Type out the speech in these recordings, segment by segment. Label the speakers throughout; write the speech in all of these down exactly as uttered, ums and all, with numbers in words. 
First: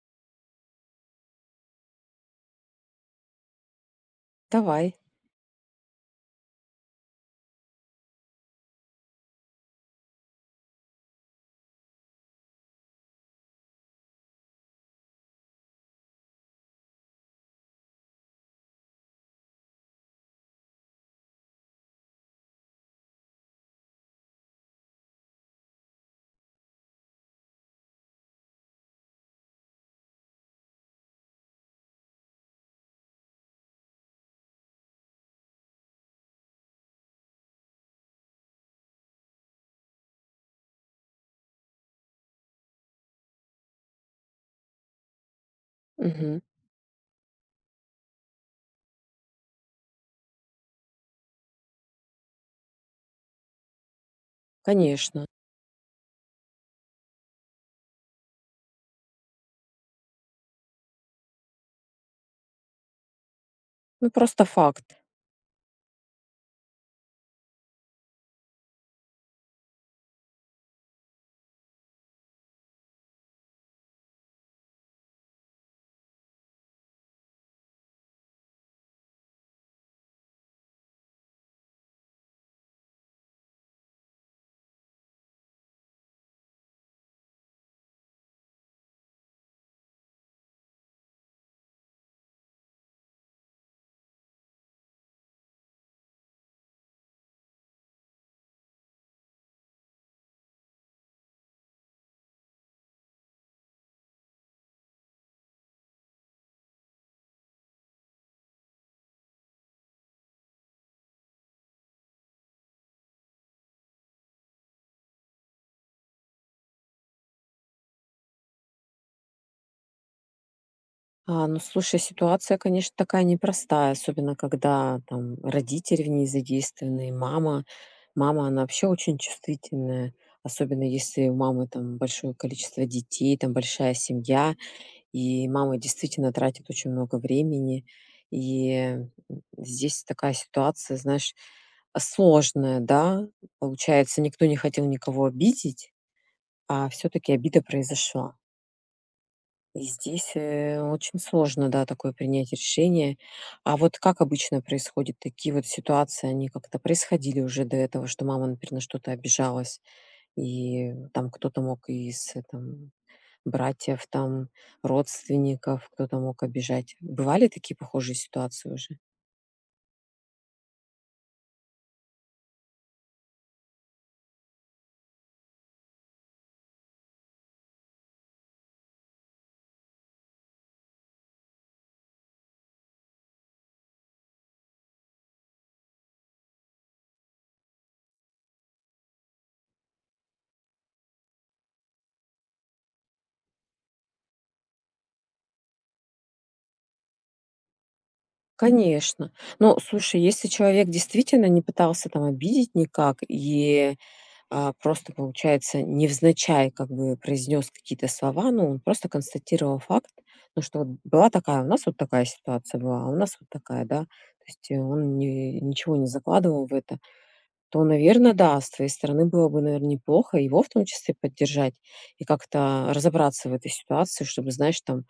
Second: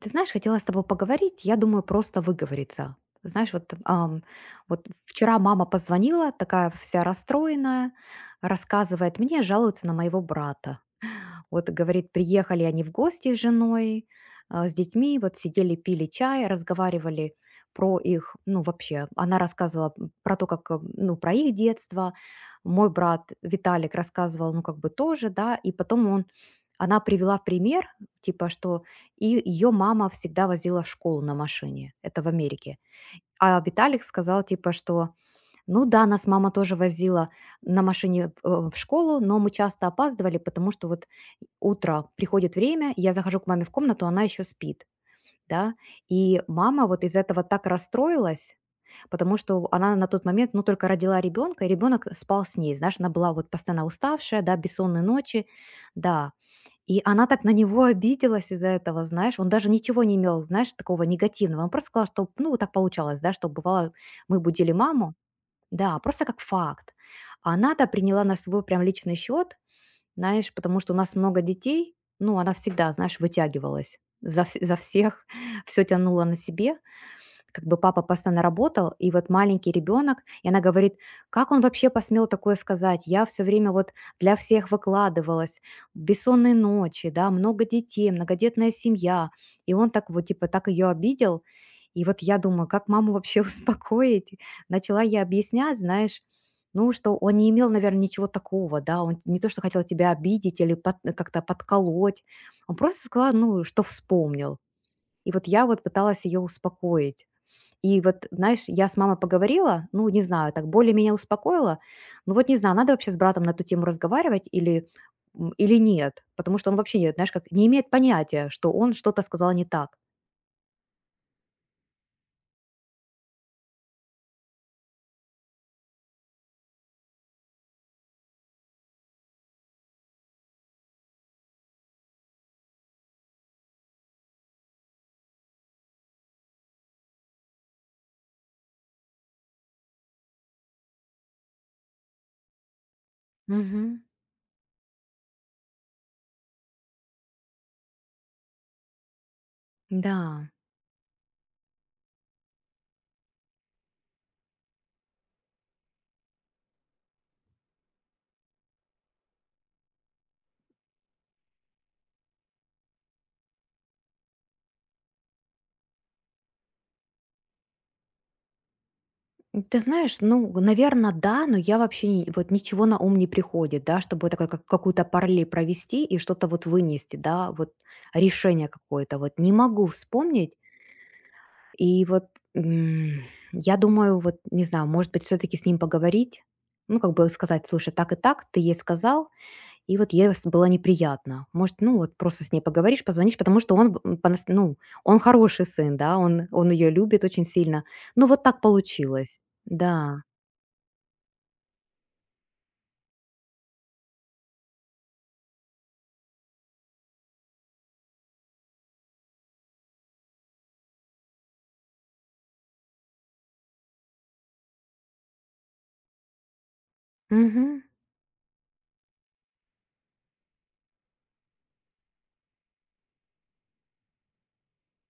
Speaker 1: Ты знаешь, хотела с тобой поговорить, я думаю, просто выговориться. Знаешь, вот, ам, вот
Speaker 2: Давай.
Speaker 1: вчера мама позвонила, такая вся расстроенная, рассказывает мне, жалуется на моего брата. Вот говорит, приехали они в гости с женой, а, с детьми, вот сидели, пили чай, разговаривали про их, ну вообще, она рассказывала м, про то, как, э, ну, про их детство, мой брат Виталик рассказывал, ну, как бы тоже, да, и потом он она привела пример, типа, что и ее мама всегда возила в школу на машине. Это в Америке. А Виталик сказал, типа, что, ну да, нас мама тоже возила на машине в э, в школу, но мы часто опаздывали, потому что вот утро приходит время, я захожу к маме в комнату, она еще спит, да, и
Speaker 2: Мгм.
Speaker 1: мама вот из этого так расстроилась, потому что она на тот момент, ну, только родила ребенка, и ребенок спал с ней, знаешь, она была вот постоянно уставшая, да, бессонные
Speaker 2: Конечно.
Speaker 1: ночи, да, и она так на него обиделась из-за этого, знаешь. Он даже ничего не имел, знаешь, такого негативного. Он просто сказал, что, ну, вот так получалось, да, что бывало,
Speaker 2: Ну,
Speaker 1: мы
Speaker 2: просто
Speaker 1: будили
Speaker 2: факт.
Speaker 1: маму, да, просто как факт. А она-то приняла на свой прям личный счет, знаешь, потому что у нас много детей, ну, она всегда, знаешь, вытягивалась за, вс- за всех, все тянула на себе. Как бы папа постоянно работал, и вот маленький ребенок, и она говорит, как он вообще посмел такое сказать? Я все время вот для всех выкладывалась, бессонные ночи, да, много детей, многодетная семья, и он так вот типа так ее обидел, и вот я думаю, как маму вообще успокоить? Начала я объяснять, знаешь, ну, что он не имел, наверное, ничего такого, да, он не то, что хотел тебя обидеть или под- э, как-то подколоть, он просто сказал, ну, что вспомнил. И вот я вот пыталась ее успокоить. И вот, знаешь, я с мамой поговорила, ну, не знаю, так более меня успокоила. Ну, вот не знаю, надо вообще с братом на эту тему разговаривать или, м, или нет, потому что он вообще, не- знаешь, как не имеет понятия, что он что-то сказал не так.
Speaker 2: А, ну, слушай, ситуация, конечно, такая непростая, особенно когда там родители в ней задействованы, и мама. Мама, она вообще очень чувствительная, особенно если у мамы там большое количество детей, там большая семья, и мама действительно тратит очень много времени. И м, здесь такая ситуация, знаешь, а, сложная, да?
Speaker 1: Мгм.
Speaker 2: Получается, никто не хотел никого обидеть, а все-таки обида произошла. И здесь,
Speaker 1: Да.
Speaker 2: э, очень сложно, да, такое принять решение. А вот как обычно происходит? Такие вот ситуации, они как-то происходили уже до этого, что мама, например, на что-то обижалась, и там кто-то мог из, э, там, братьев, там, родственников, кто-то мог обижать. Бывали такие похожие ситуации уже?
Speaker 1: М, Ты знаешь, ну, наверное, да, но я вообще не- вот ничего на ум не приходит, да, чтобы такая как, какую-то параллель провести и что-то вот вынести, да, вот решение какое-то. Вот не могу вспомнить, и вот, м, я думаю, вот, не знаю, может быть, все таки с ним поговорить. Ну, как бы сказать: "Слушай, так и так, ты ей сказал, и вот ей с было неприятно". Может, ну, вот просто с ней поговоришь, позвонишь, потому что он, б- м, понас ну, он хороший сын, да, он он ее любит очень сильно. Ну, вот так
Speaker 2: Конечно.
Speaker 1: получилось.
Speaker 2: Ну,
Speaker 1: Да.
Speaker 2: слушай, если человек действительно не пытался там обидеть никак и а, просто, получается, невзначай как бы произнес какие-то слова, ну, он просто констатировал факт, ну, что вот была такая, у нас вот такая ситуация была, а у нас вот такая, да. То есть э, он не, ничего не закладывал в это,
Speaker 1: Мгм.
Speaker 2: то, наверное, да, с твоей стороны было бы, наверное, неплохо его в том числе поддержать и как-то разобраться в этой ситуации, чтобы, знаешь, там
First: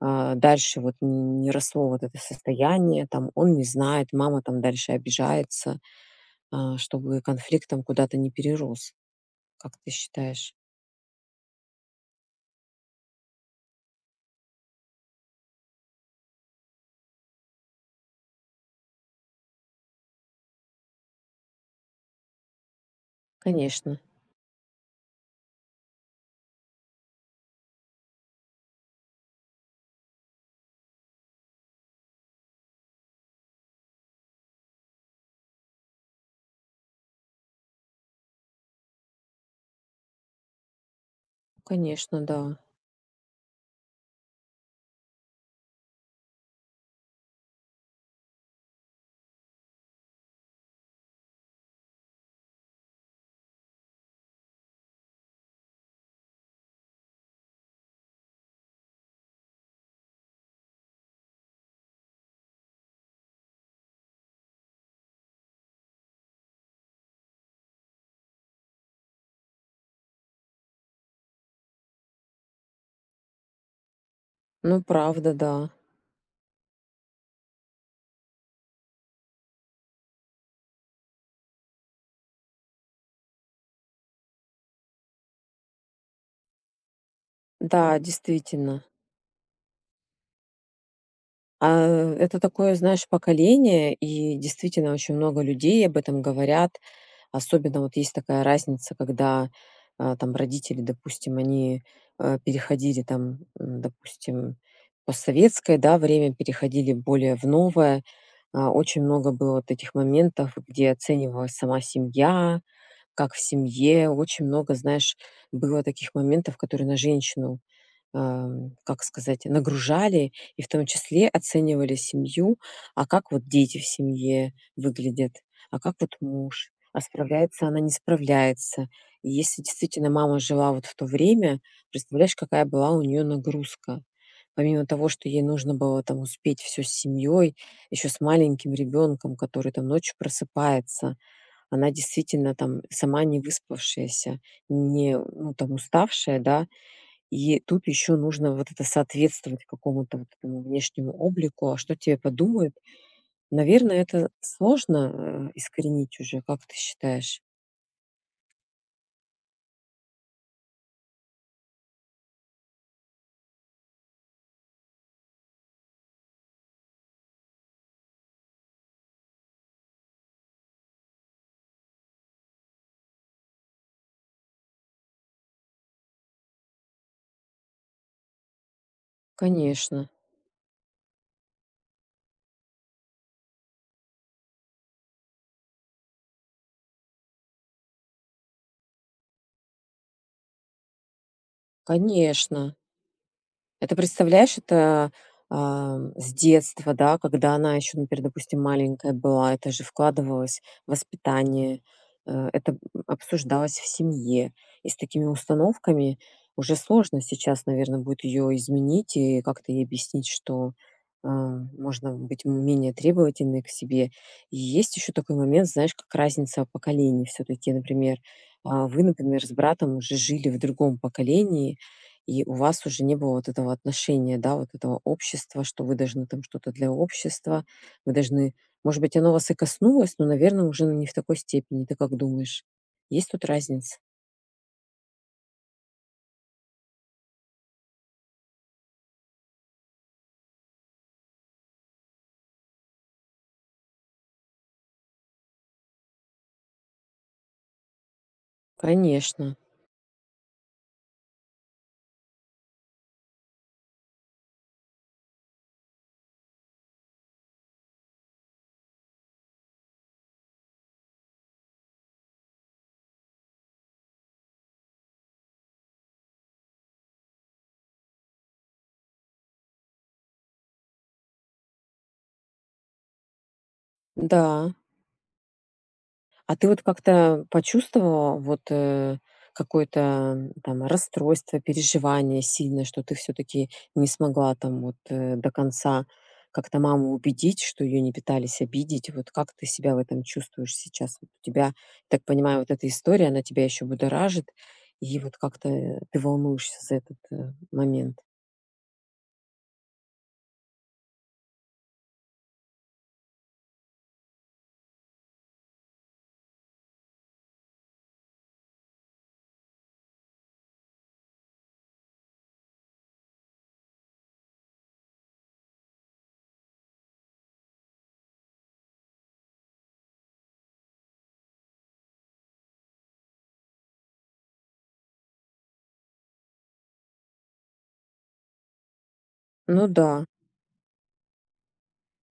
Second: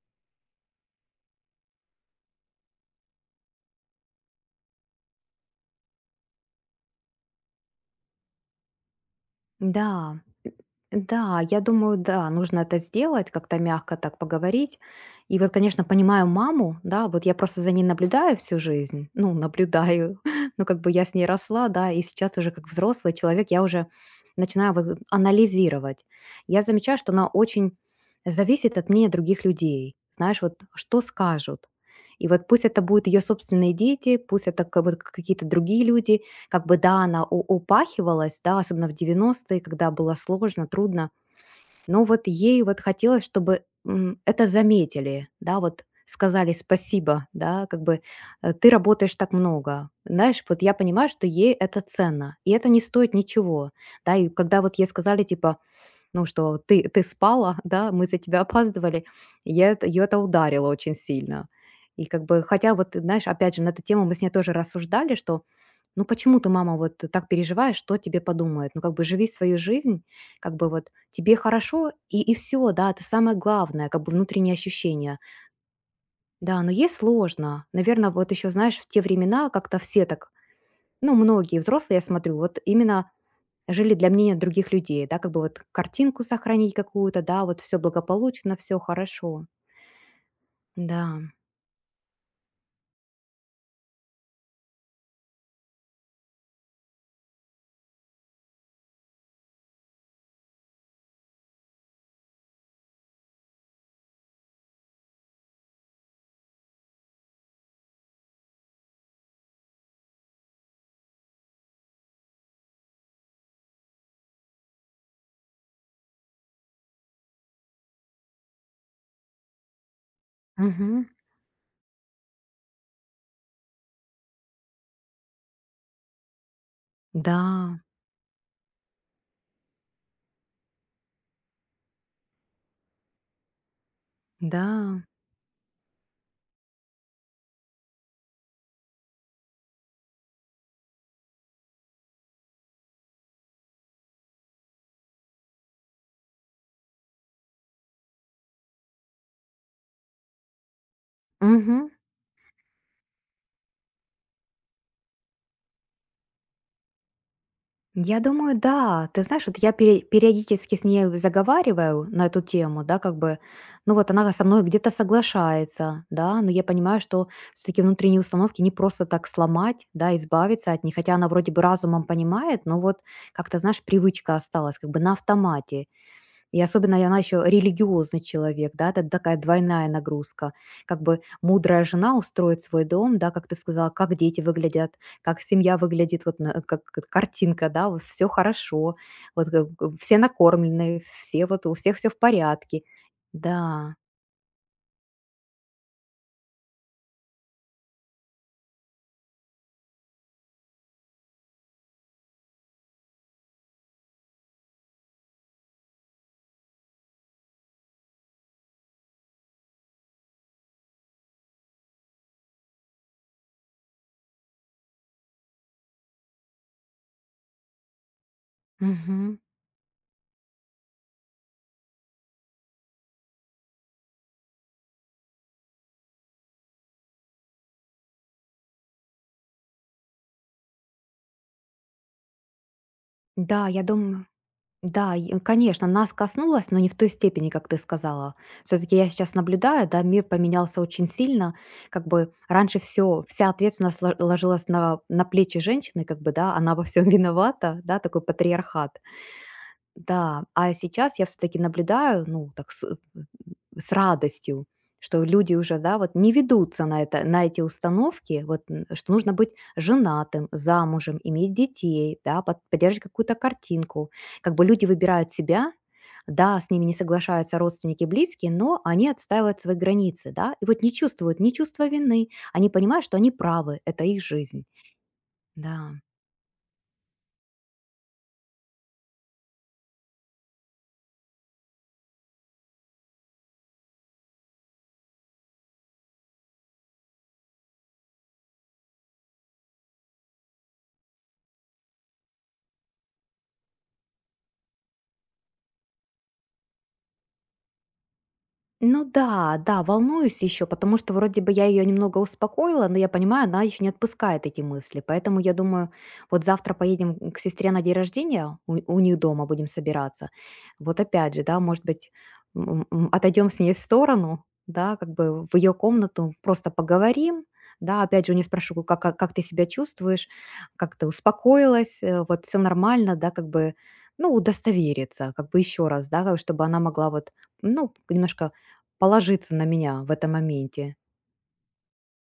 Speaker 2: а, дальше вот не, не росло вот это состояние, там он не знает, мама там дальше обижается, а, чтобы конфликт там куда-то не перерос. Как ты
Speaker 1: Да.
Speaker 2: считаешь?
Speaker 1: Да, я думаю, да, нужно это сделать, как-то мягко так поговорить. И вот, конечно, понимаю маму, да, вот я просто за ней наблюдаю всю жизнь, ну, наблюдаю, ну, как бы я с ней росла, да, и сейчас уже как взрослый человек я уже
Speaker 2: Конечно,
Speaker 1: начинаю вот анализировать. Я замечаю, что она очень зависит от мнения других людей, знаешь, вот что скажут. И вот пусть это будут ее собственные дети, пусть это как вот какие-то другие люди, как бы да, она у упахивалась, да, особенно в девяностые, когда было сложно, трудно, но вот
Speaker 2: конечно, да.
Speaker 1: ей вот хотелось, чтобы, м, это заметили, да, вот сказали спасибо, да, как бы, э, ты работаешь так много. Знаешь, вот я понимаю, что ей это ценно, и это не стоит ничего, да. И когда вот ей сказали, типа, ну, что ты ты спала, да, мы за тебя опаздывали. Я это её это ударило очень сильно. И как бы, хотя вот, ты знаешь, опять же, на эту тему мы с ней тоже рассуждали, что, ну, почему ты, мама, вот так переживаешь, что тебе подумают? Ну, как бы живи свою жизнь, как бы вот тебе хорошо, и, и все, да, это самое главное, как бы внутренние
Speaker 2: Ну,
Speaker 1: ощущения.
Speaker 2: правда, да.
Speaker 1: Да, но ей сложно. Наверное, вот еще, знаешь, в те времена как-то все так, ну, многие взрослые, я смотрю, вот именно жили для мнения других людей, да, как бы вот картинку сохранить какую-то, да, вот все
Speaker 2: Да,
Speaker 1: благополучно, все
Speaker 2: действительно.
Speaker 1: хорошо. Да,
Speaker 2: А, э, это такое, знаешь, поколение, и действительно очень много людей об этом говорят. Особенно вот есть такая разница, когда, а, там родители, допустим, они, а, переходили там, м, допустим, постсоветское, да, время, переходили более в новое. А, очень много было вот этих моментов, где оценивалась сама семья, как в семье. Очень много, знаешь, было таких моментов, которые на женщину ам, как сказать, нагружали и в том
Speaker 1: мгм,
Speaker 2: числе оценивали семью, а как вот дети в семье выглядят, а как вот муж, а
Speaker 1: да,
Speaker 2: справляется она, не справляется. И если действительно мама жила вот в то время, представляешь, какая была у нее нагрузка.
Speaker 1: да,
Speaker 2: Помимо того, что ей нужно было там успеть все с семьей, еще с маленьким ребенком, который там ночью просыпается, она действительно там сама не выспавшаяся, не ну, там уставшая, да, и тут еще нужно вот это соответствовать какому-то вот этому внешнему облику. А
Speaker 1: мгм.
Speaker 2: что тебе подумают? Наверное, это сложно, э, искоренить уже, как ты считаешь?
Speaker 1: Я думаю, да. Ты знаешь, вот я пере- периодически с ней заговариваю на эту тему, да, как бы, ну вот она со мной где-то соглашается, да, но я понимаю, что все-таки внутренние установки не просто так сломать, да, избавиться от них, хотя она вроде бы разумом понимает, но вот как-то, знаешь, привычка осталась как бы на автомате, и особенно и она еще религиозный человек, да, это такая двойная
Speaker 2: Конечно,
Speaker 1: нагрузка. Как бы мудрая жена устроит свой дом, да, как ты сказала, как дети выглядят, как семья выглядит, вот на- как как картинка, да, вот все хорошо, вот как бы все накормлены, все вот у всех все в
Speaker 2: конечно.
Speaker 1: порядке. Да,
Speaker 2: Это, представляешь, это, а, с детства, да, когда она еще, например, допустим, маленькая была, это же вкладывалось в воспитание, э, это, м, обсуждалось в семье. И с такими установками уже сложно сейчас, наверное, будет ее изменить и как-то ей объяснить, что, а, можно быть менее требовательной к себе. И есть еще такой момент, знаешь, как разница поколений все-таки. Например, а, вы,
Speaker 1: мгм.
Speaker 2: например, с братом уже жили в другом поколении. И у вас уже не было вот этого отношения, да, вот этого общества, что вы должны там что-то для общества, вы должны может быть, оно вас и коснулось, но, наверное, уже не в такой степени. Ты как думаешь? Есть тут
Speaker 1: Да, я
Speaker 2: разница?
Speaker 1: думаю, да, и, э, конечно, нас коснулось, но не в той степени, как ты сказала. Все-таки я сейчас наблюдаю, да, мир поменялся очень сильно. Как бы раньше все, вся ответственность ло- ложилась на, на плечи женщины, как бы, да, она во всем виновата, да, такой патриархат.
Speaker 2: Конечно.
Speaker 1: Да, а сейчас я все-таки наблюдаю, ну, так с- с радостью, что люди уже, да, вот не ведутся на это, на эти установки, вот, н- что нужно быть женатым, замужем, иметь детей, да, под- поддерживать какую-то картинку. Как бы люди выбирают себя, да, с ними не соглашаются родственники, близкие, но они отстаивают свои границы, да, и вот не чувствуют ни чувства вины, они понимают, что они правы, это их жизнь,
Speaker 2: Да.
Speaker 1: да.
Speaker 2: А ты вот как-то почувствовала вот, э, какое-то, м, там расстройство, переживание сильное, что ты все таки не смогла там вот, э, до конца как-то маму убедить, что ее не пытались обидеть? Вот как ты себя в этом чувствуешь сейчас? Вот у тебя, так понимаю, вот эта история, она тебя еще будоражит, и вот как-то, э, ты волнуешься за этот, э, момент.
Speaker 1: Ну да, да, волнуюсь еще, потому что вроде бы я ее немного успокоила, но я понимаю, она еще не отпускает эти мысли. Поэтому я думаю, вот завтра поедем к сестре на день рождения, у, у них дома будем собираться. Вот опять же, да, может быть, отойдем с ней в сторону, да, как бы в ее комнату, просто поговорим, да, опять же, у нее спрошу, как, как, как ты себя чувствуешь, как ты успокоилась, э, вот все нормально, да, как бы, ну, удостовериться, как бы еще раз, да, как бы чтобы она могла вот, ну, немножко положиться на
Speaker 2: Ну
Speaker 1: меня
Speaker 2: да.
Speaker 1: в этом моменте.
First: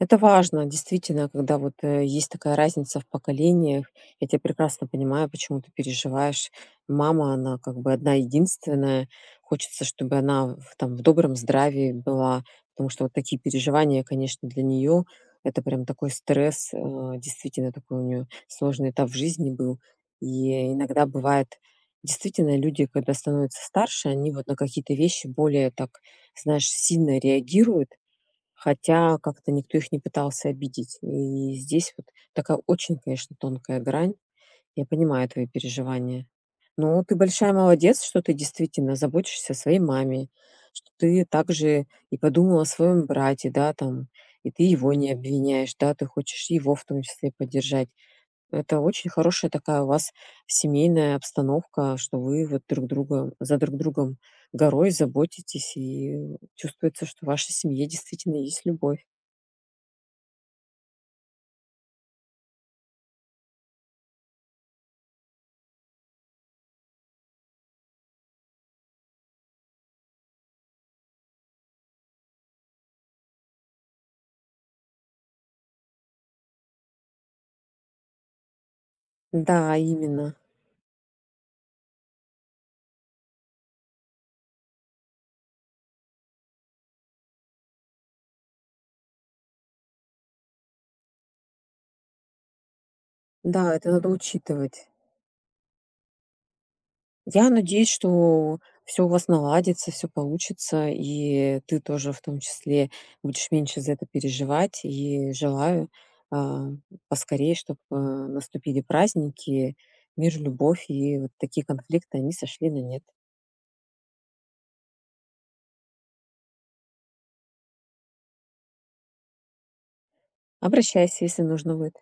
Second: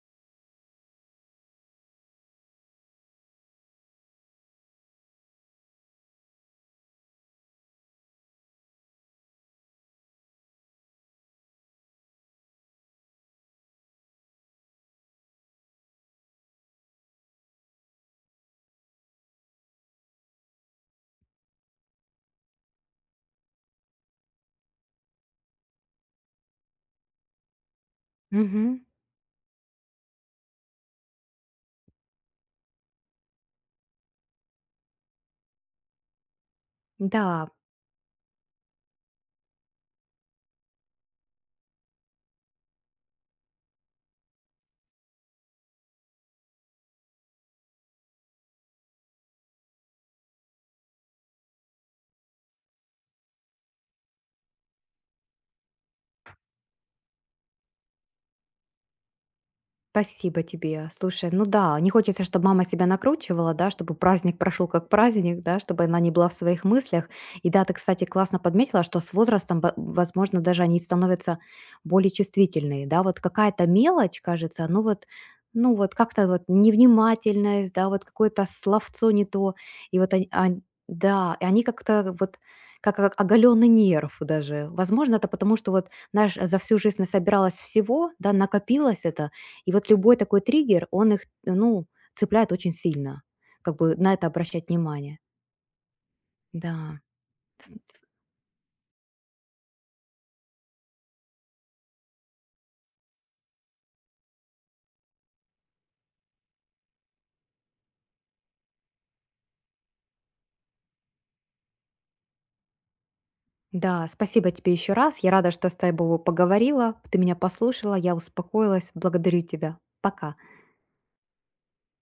Speaker 2: Это важно, действительно, когда вот э, есть такая разница в поколениях. Я тебя прекрасно понимаю, почему ты переживаешь. Мама, она как бы одна единственная. Хочется, чтобы она в, там, в добром здравии была, потому что вот такие переживания, конечно, для нее это прям такой стресс, э, действительно такой у нее сложный этап в жизни был. И иногда бывает, действительно, люди, когда становятся старше, они вот на какие-то вещи более так, знаешь, сильно реагируют.
Speaker 1: Мгм.
Speaker 2: Хотя как-то никто их не пытался обидеть. И здесь вот такая очень, конечно, тонкая грань. Я понимаю твои переживания. Но ты
Speaker 1: Да,
Speaker 2: большая молодец, что ты действительно заботишься о своей маме, что ты также и подумала о своем брате, да, там, и ты его не обвиняешь, да, ты хочешь его в том числе поддержать. Это очень хорошая такая у вас семейная обстановка, что вы вот друг друга, за друг другом горой заботитесь, и чувствуется, что в вашей семье действительно есть любовь.
Speaker 1: спасибо тебе. Слушай, ну да, не хочется, чтобы мама себя накручивала, да, чтобы праздник прошел как праздник, да, чтобы она не была в своих мыслях. И да, ты, кстати, классно подметила, что с возрастом, во- возможно, даже они становятся более чувствительные, да, вот какая-то мелочь, кажется, ну вот, ну вот как-то вот невнимательность, да, вот какое-то словцо не то,
Speaker 2: Да,
Speaker 1: и вот они,
Speaker 2: именно.
Speaker 1: ань- да, и они как-то вот как, как оголенный нерв даже. Возможно, это потому, что вот, знаешь, за всю жизнь насобиралось всего, да, накопилось это, и вот любой такой триггер, он их, ну, цепляет очень сильно.
Speaker 2: Да,
Speaker 1: Как
Speaker 2: это
Speaker 1: бы
Speaker 2: надо
Speaker 1: на это обращать
Speaker 2: учитывать.
Speaker 1: внимание. Да.
Speaker 2: Я
Speaker 1: С-
Speaker 2: надеюсь,
Speaker 1: с-
Speaker 2: что все у вас наладится, все получится, и ты тоже в том числе будешь меньше за это переживать. И желаю, а, поскорее, чтобы наступили праздники, мир, любовь, и вот такие конфликты, они сошли на нет.
Speaker 1: Да, спасибо тебе еще раз. Я рада, что с тобой поговорила. Ты меня послушала, я успокоилась. Благодарю тебя. Пока.
Speaker 2: Обращайся, если нужно будет.